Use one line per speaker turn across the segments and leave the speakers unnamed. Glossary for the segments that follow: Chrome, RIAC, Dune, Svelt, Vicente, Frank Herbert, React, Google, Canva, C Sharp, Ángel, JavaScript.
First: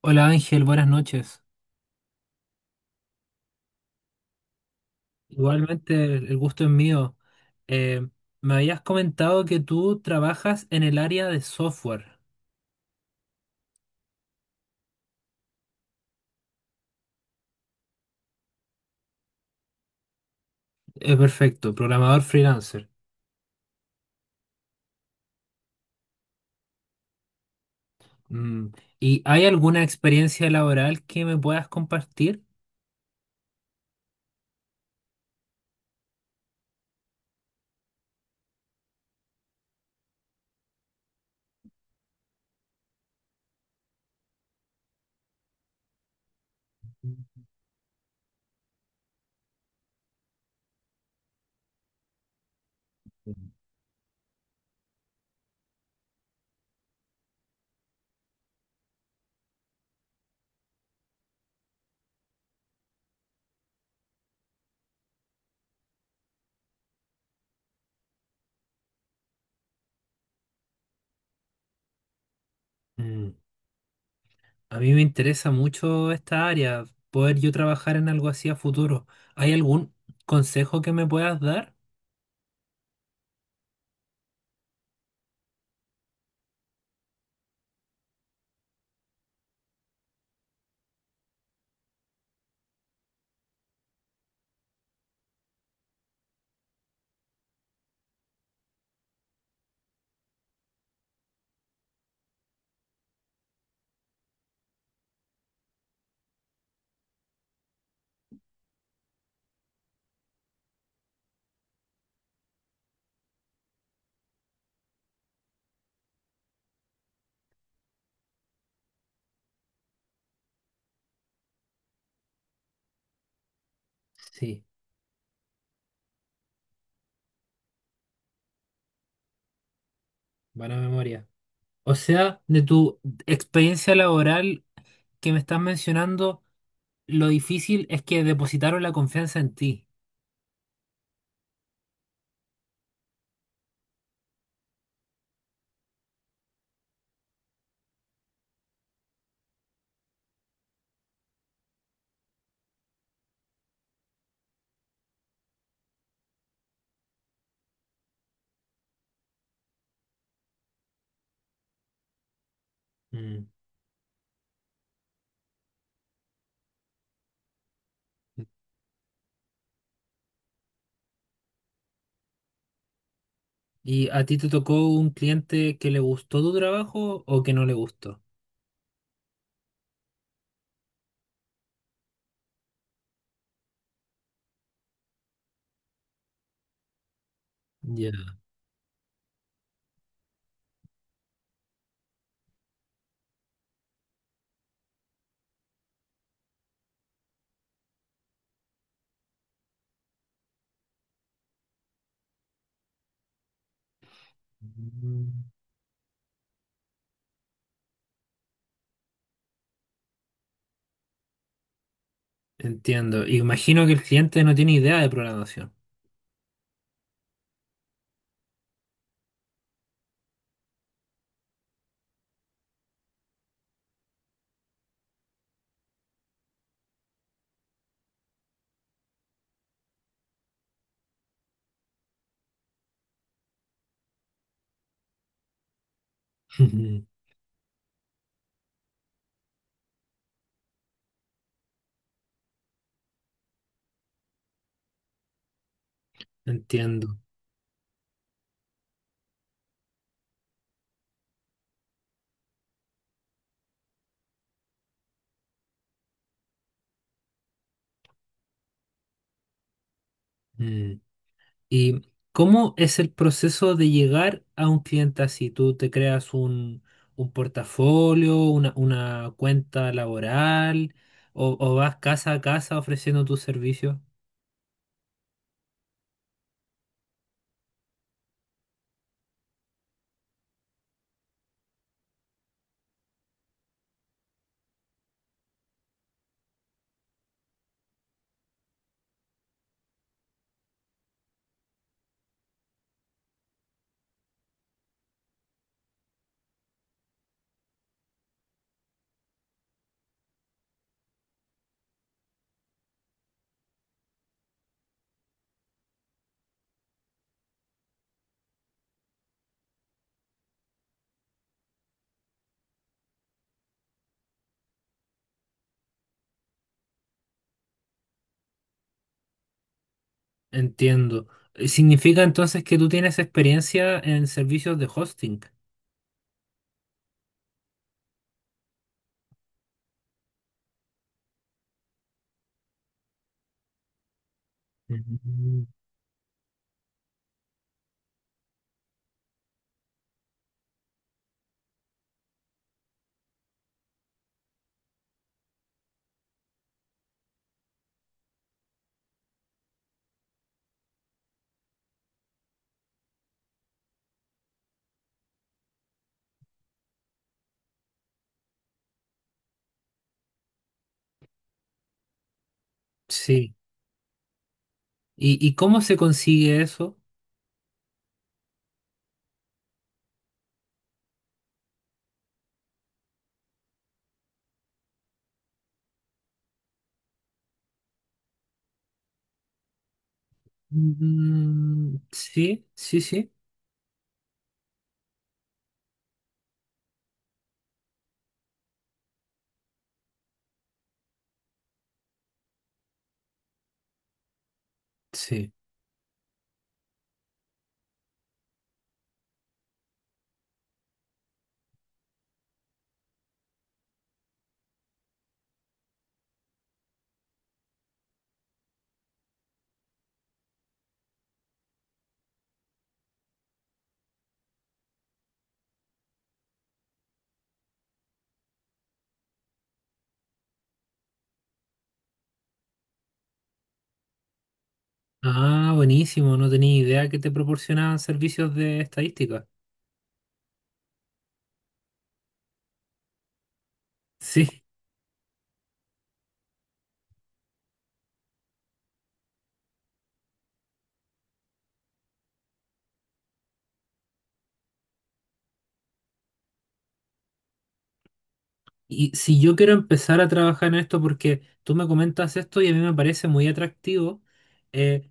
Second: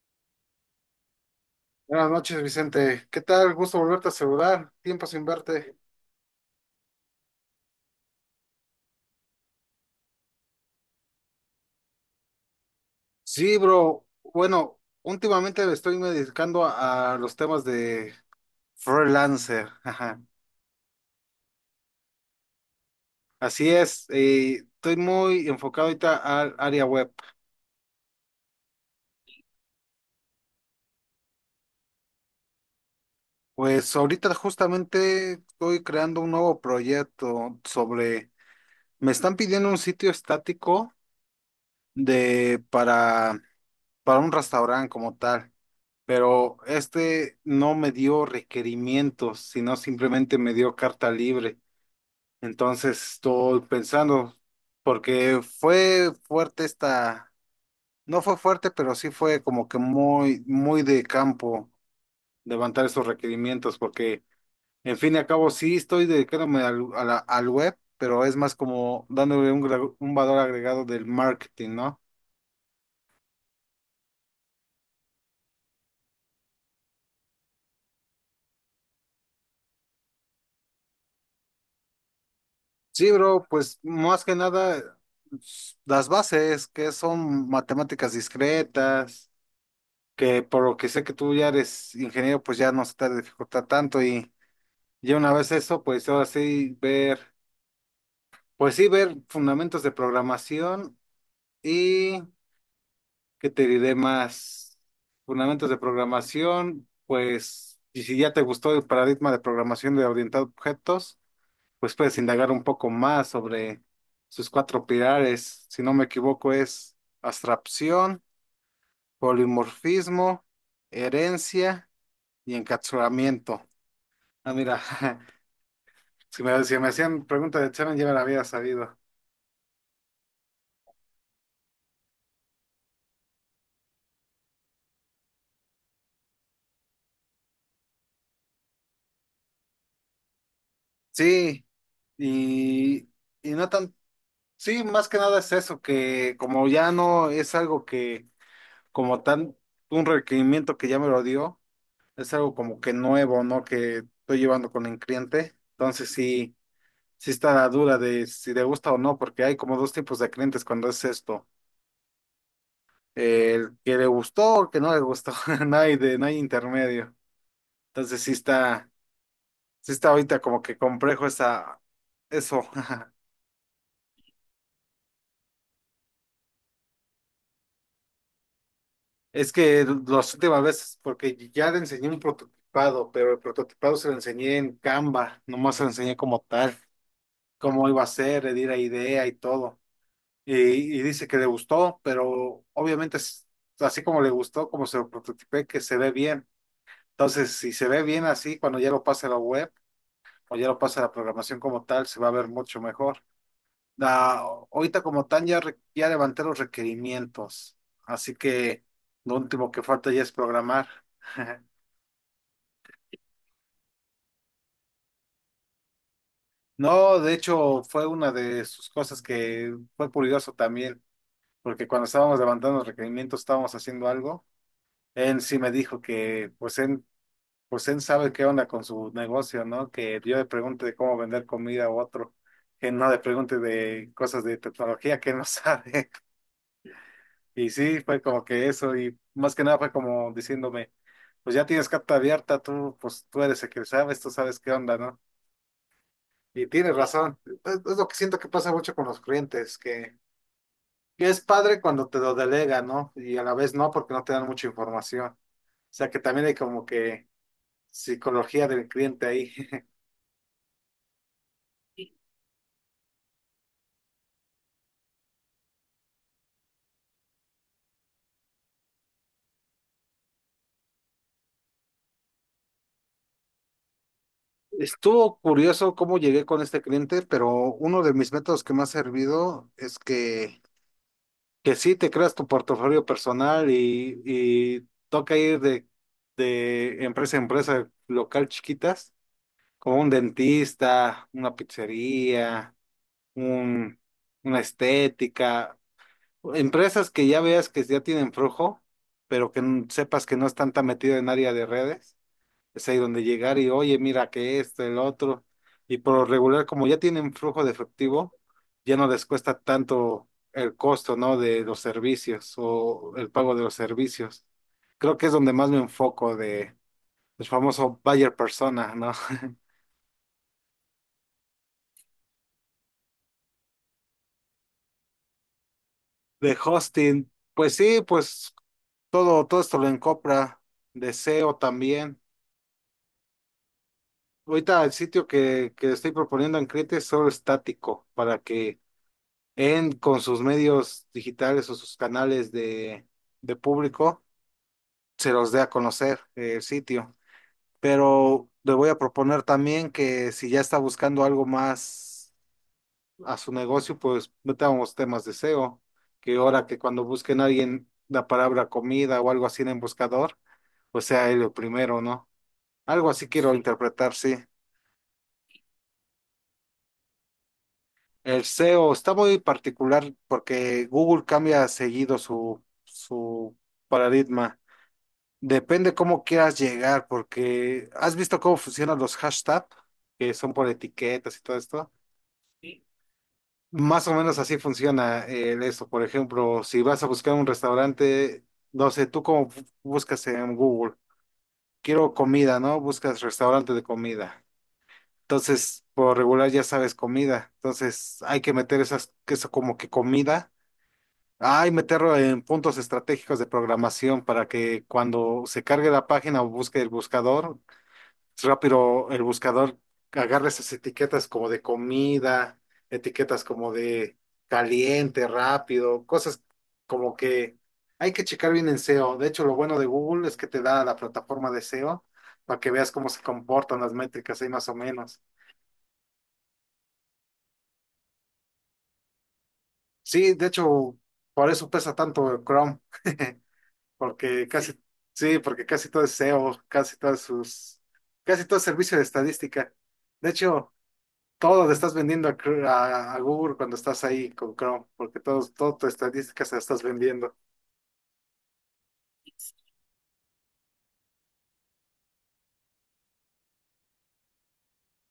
Hola Ángel, buenas noches.
Buenas noches, Vicente. ¿Qué tal? Gusto volverte a saludar. Tiempo sin verte.
Igualmente el gusto es mío. Eh, Me habías comentado que tú trabajas en el área de software.
Sí, bro. Bueno, últimamente me estoy dedicando a los temas de freelancer. Ajá.
Es perfecto, programador freelancer.
Así es. Estoy muy enfocado ahorita al área web.
Mm. ¿Y hay alguna experiencia laboral que me puedas compartir?
Pues ahorita justamente estoy creando un nuevo proyecto sobre... Me están pidiendo un sitio estático de para, para un restaurante como tal. Pero este no me dio requerimientos, sino simplemente me dio carta libre. Entonces estoy pensando, porque no fue fuerte, pero sí fue como que muy muy de campo levantar esos requerimientos, porque en fin y al cabo sí estoy dedicándome al web, pero es más como dándole un, un valor agregado del marketing, ¿no?
Mm. A mí me interesa mucho esta área, poder yo trabajar en algo así a futuro. ¿Hay algún consejo que me puedas dar?
Sí, bro, pues más que nada las bases, que son matemáticas discretas, que por lo que sé que tú ya eres ingeniero, pues ya no se te dificulta tanto y ya una vez eso, pues ahora sí ver, pues sí ver fundamentos de programación y que te diré más fundamentos de programación, pues y si ya te gustó el paradigma de programación de orientado a objetos. Pues puedes indagar un poco más sobre sus cuatro pilares. Si no me equivoco, es abstracción, polimorfismo, herencia y encapsulamiento. Ah,
Sí,
mira, si me hacían preguntas de examen, ya me la había sabido.
buena memoria. O sea, de tu experiencia laboral que me estás mencionando, lo difícil es que depositaron la confianza en ti.
Sí, y, y no tan, sí, más que nada es eso, que como ya no es algo que, como tan, un requerimiento que ya me lo dio, es algo como que nuevo, ¿no? Que estoy llevando con el cliente. Entonces sí. Sí está la duda de si le gusta o no, porque hay como dos tipos de clientes cuando es esto.
Mm.
El que le gustó o el que no le gustó. No hay intermedio. Entonces sí está, sí está ahorita como que complejo eso.
¿Y a ti te tocó un cliente que le gustó tu trabajo o que no le gustó?
Es que las últimas veces, porque ya le enseñé un prototipado, pero el prototipado se lo enseñé en Canva, nomás se lo enseñé como tal, cómo iba a
Ya.
ser, le di la idea y todo. Y, y dice que le gustó, pero obviamente es así como le gustó, como se lo prototipé, que se ve bien. Entonces, si se ve bien así, cuando ya lo pase a la web o ya lo pase a la programación como tal, se va a ver mucho mejor. Ah, ahorita como tal
Mm.
ya, ya levanté los requerimientos, así que lo último que falta ya es programar.
Entiendo. Imagino que el cliente no tiene idea de programación.
No, de hecho fue una de sus cosas que fue curioso también, porque cuando estábamos levantando los requerimientos, estábamos haciendo algo, él sí me dijo que pues él sabe qué onda con su negocio, ¿no? Que yo le pregunte de cómo vender comida a otro, que no le pregunte de cosas de tecnología que él no sabe. Y sí, fue como que eso, y más que nada fue como diciéndome, pues ya tienes carta abierta, tú, pues tú eres el que sabes, tú sabes qué onda, ¿no? Y tienes
Entiendo.
razón, es lo que siento que pasa mucho con los clientes, que es padre cuando te lo delegan, ¿no? Y a la vez no, porque no te dan mucha información. O sea que también hay como que psicología del cliente ahí.
Mm. ¿Y cómo es el proceso de llegar a un cliente así? ¿Tú te creas un portafolio, una cuenta laboral o vas casa a casa ofreciendo tus servicios?
Estuvo curioso cómo llegué con este cliente, pero uno de mis métodos que me ha servido es que sí te creas tu portafolio personal y toca ir de empresa a empresa local chiquitas, como un dentista, una pizzería, un, una estética, empresas que ya veas que ya tienen flujo, pero que sepas que no están tan metido en área de redes es ahí donde llegar y, oye, mira que esto, el otro. Y por lo regular, como ya tienen flujo de efectivo, ya no les cuesta tanto el costo, ¿no? De los servicios o el pago de los servicios. Creo que es donde más me enfoco de el famoso buyer persona, ¿no?
Entiendo. ¿Significa entonces que tú tienes experiencia en servicios de hosting?
De hosting. Pues sí, pues todo, todo esto lo encopra. De SEO también. Ahorita el sitio
Mm.
que estoy proponiendo en Crete es solo estático para que en, con sus medios digitales o sus canales de público, se los dé a conocer el sitio. Pero le voy a proponer también que si ya está buscando algo más a su negocio, pues metamos temas de SEO, que ahora que cuando busquen a alguien la palabra comida o algo así en el buscador, pues sea él el primero, ¿no? Algo así quiero
Sí.
interpretar, sí.
¿Y, ¿y cómo se consigue eso?
El SEO está muy particular porque Google cambia seguido su paradigma. Depende cómo quieras llegar, porque has visto cómo funcionan los hashtags, que son por etiquetas y todo esto.
Mm, sí,
Sí.
sí, sí,
Más o menos así funciona el eso. Por ejemplo, si vas a buscar un restaurante, no sé, tú cómo buscas en Google, quiero comida, ¿no? Buscas restaurante de comida.
sí.
Entonces, por regular ya sabes comida. Entonces, hay que meter esas, que eso como que comida. Hay meterlo en puntos estratégicos de programación para que cuando se cargue la página o busque el buscador rápido el buscador agarra esas etiquetas como de comida, etiquetas como de caliente, rápido, cosas como que hay que checar bien en SEO. De hecho, lo bueno de Google es que te da la plataforma de SEO para que veas cómo se comportan las métricas ahí más o menos.
Ah, buenísimo, no tenía idea que te proporcionaban servicios de estadística.
Sí, de hecho, por eso pesa tanto el Chrome, porque sí.
Sí,
Sí, sí, porque casi todo es SEO, casi todas sus, casi todo es servicio de estadística. De hecho, todo le estás vendiendo a, a Google cuando estás ahí con Chrome, porque todas tus estadísticas las estás vendiendo.
y si yo quiero empezar a trabajar en esto porque tú me comentas esto y a mí me parece muy atractivo, eh,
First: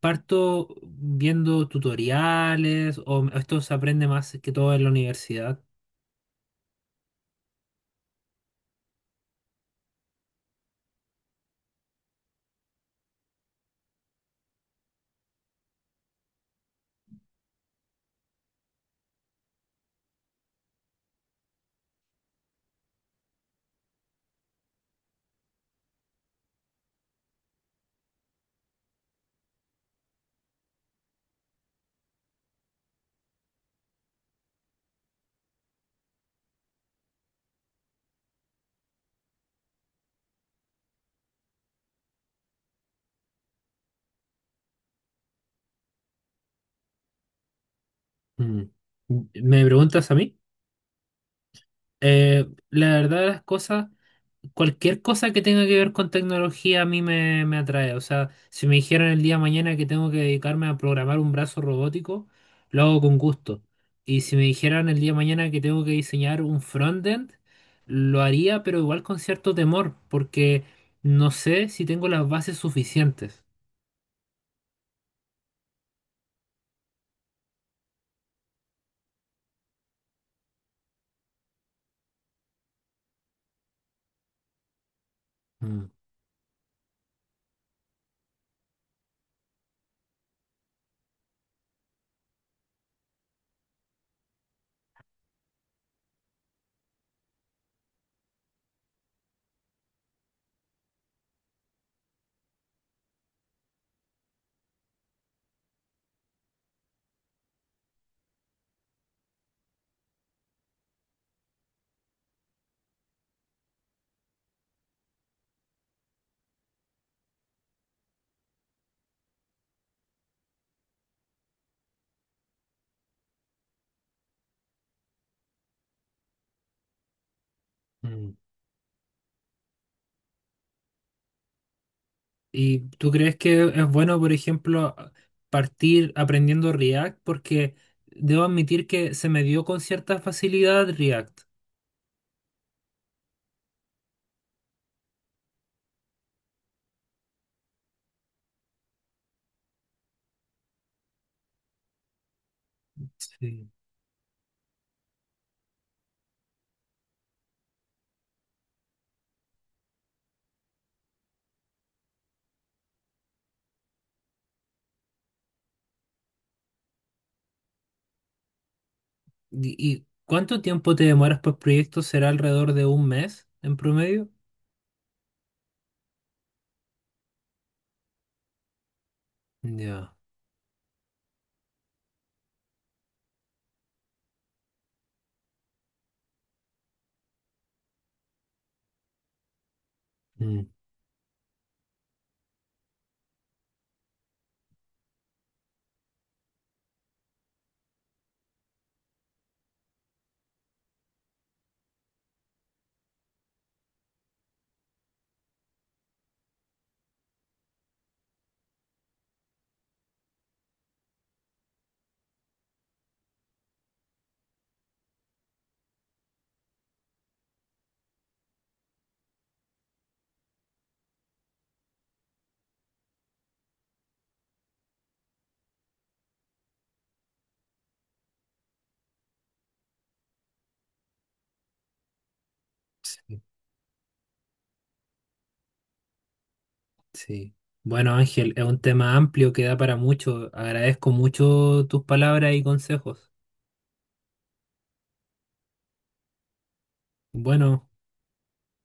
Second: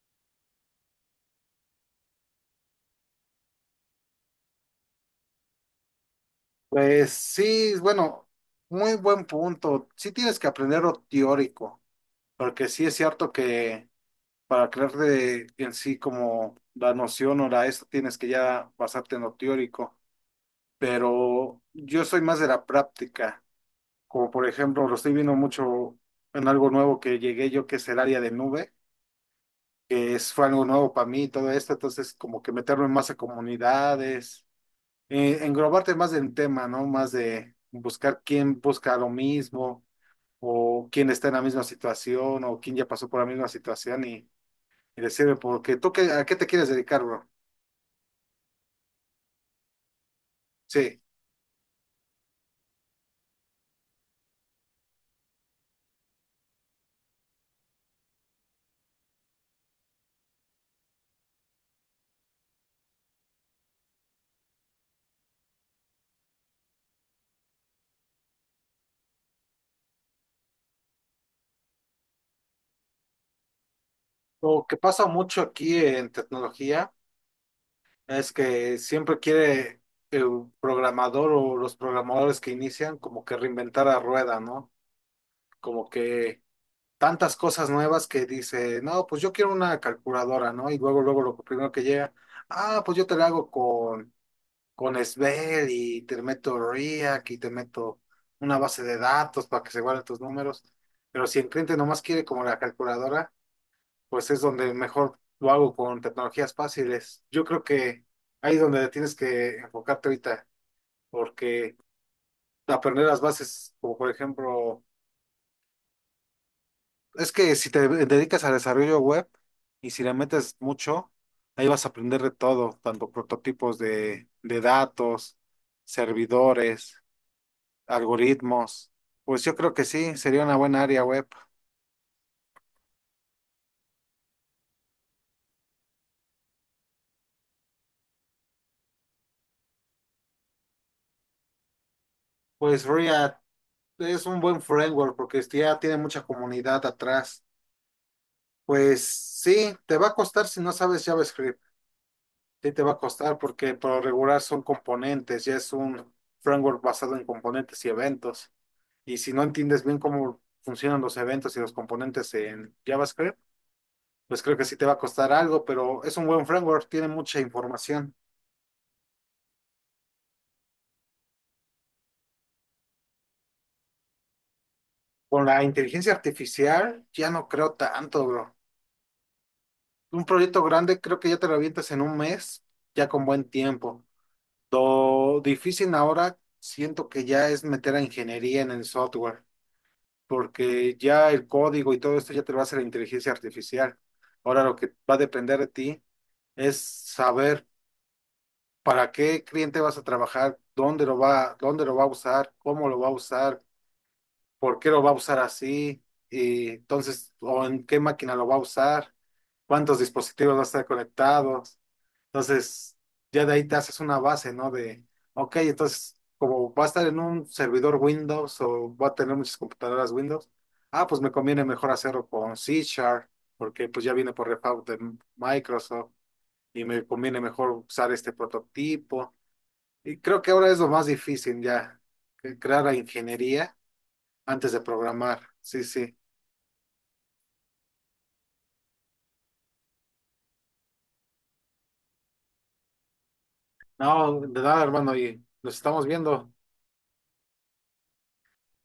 parto viendo tutoriales o esto se aprende más que todo en la universidad.
Pues sí, bueno, muy buen punto. Sí tienes que aprender lo teórico, porque sí es cierto que para crear en sí como la noción o la esto tienes que ya basarte en lo teórico, pero yo soy más de la práctica, como por ejemplo lo estoy viendo mucho en algo nuevo que llegué yo que es el área de nube. Que es, fue algo nuevo para mí todo esto, entonces como que meterme más a comunidades, englobarte más del tema, ¿no? Más de buscar quién busca lo mismo o quién está en la misma situación o quién ya pasó por la misma situación y decirle, porque tú qué, a qué te quieres dedicar, bro.
Mm. ¿Me preguntas a mí?
Sí,
La verdad de las cosas, cualquier cosa que tenga que ver con tecnología a mí me me atrae. O sea, si me dijeran el día de mañana que tengo que dedicarme a programar un brazo robótico, lo hago con gusto. Y si me dijeran el día de mañana que tengo que diseñar un frontend, lo haría, pero igual con cierto temor, porque no sé si tengo las bases suficientes.
lo que pasa mucho aquí en tecnología es que siempre quiere el programador o los programadores que inician como que reinventar la rueda, ¿no?
Mm.
Como que tantas cosas nuevas que dice, no, pues yo quiero una calculadora, ¿no? Y luego lo primero que llega, ah, pues yo te la hago con Svel y te meto RIAC y te meto una base de datos para que se guarden tus números. Pero si el cliente nomás quiere como la calculadora, pues es donde mejor lo hago con tecnologías fáciles. Yo creo que ahí es donde tienes que enfocarte ahorita, porque aprender las bases, como por ejemplo es que si te dedicas al desarrollo web y si le metes mucho, ahí vas a aprender de todo, tanto prototipos de datos, servidores,
Mm.
algoritmos. Pues yo creo que sí, sería una buena área web.
¿Y tú crees que es bueno, por ejemplo, partir aprendiendo React? Porque debo admitir que se me dio con cierta facilidad React.
Pues React es un buen framework porque ya tiene mucha comunidad atrás. Pues sí, te va a costar si no sabes JavaScript. Sí, te va a costar
Sí.
porque por lo regular son componentes, ya es un framework basado en componentes y eventos. Y si no entiendes bien cómo funcionan los eventos y los componentes en JavaScript, pues creo que sí te va a costar algo, pero es un buen framework, tiene mucha información.
¿Y y cuánto tiempo te demoras por proyecto? ¿Será alrededor de un mes en promedio?
Con la inteligencia artificial ya no creo tanto, bro.
Ya.
Un proyecto grande creo que ya te lo avientas en un mes, ya con buen tiempo. Lo difícil ahora siento que ya es meter a ingeniería en el software,
Mm,
porque ya el código y todo esto ya te lo hace la inteligencia artificial. Ahora lo que va a depender de ti es saber para qué cliente vas a trabajar, dónde lo va a usar, cómo lo va a usar, por qué lo va a usar así, y entonces, o en qué máquina lo va a usar, cuántos dispositivos va a estar conectados. Entonces, ya de ahí te haces una base, ¿no? De, ok, entonces, como va a estar en un servidor Windows o va a tener muchas computadoras Windows, ah, pues me conviene mejor hacerlo con C Sharp, porque pues ya viene por repago de Microsoft y me conviene mejor usar este prototipo. Y creo que ahora es lo más difícil ya, que crear la
sí,
ingeniería antes de programar. Sí, sí.
sí. Bueno, Ángel, es un tema amplio que da para mucho. Agradezco mucho tus palabras y consejos.
No, de nada, hermano, y nos estamos viendo.
Bueno.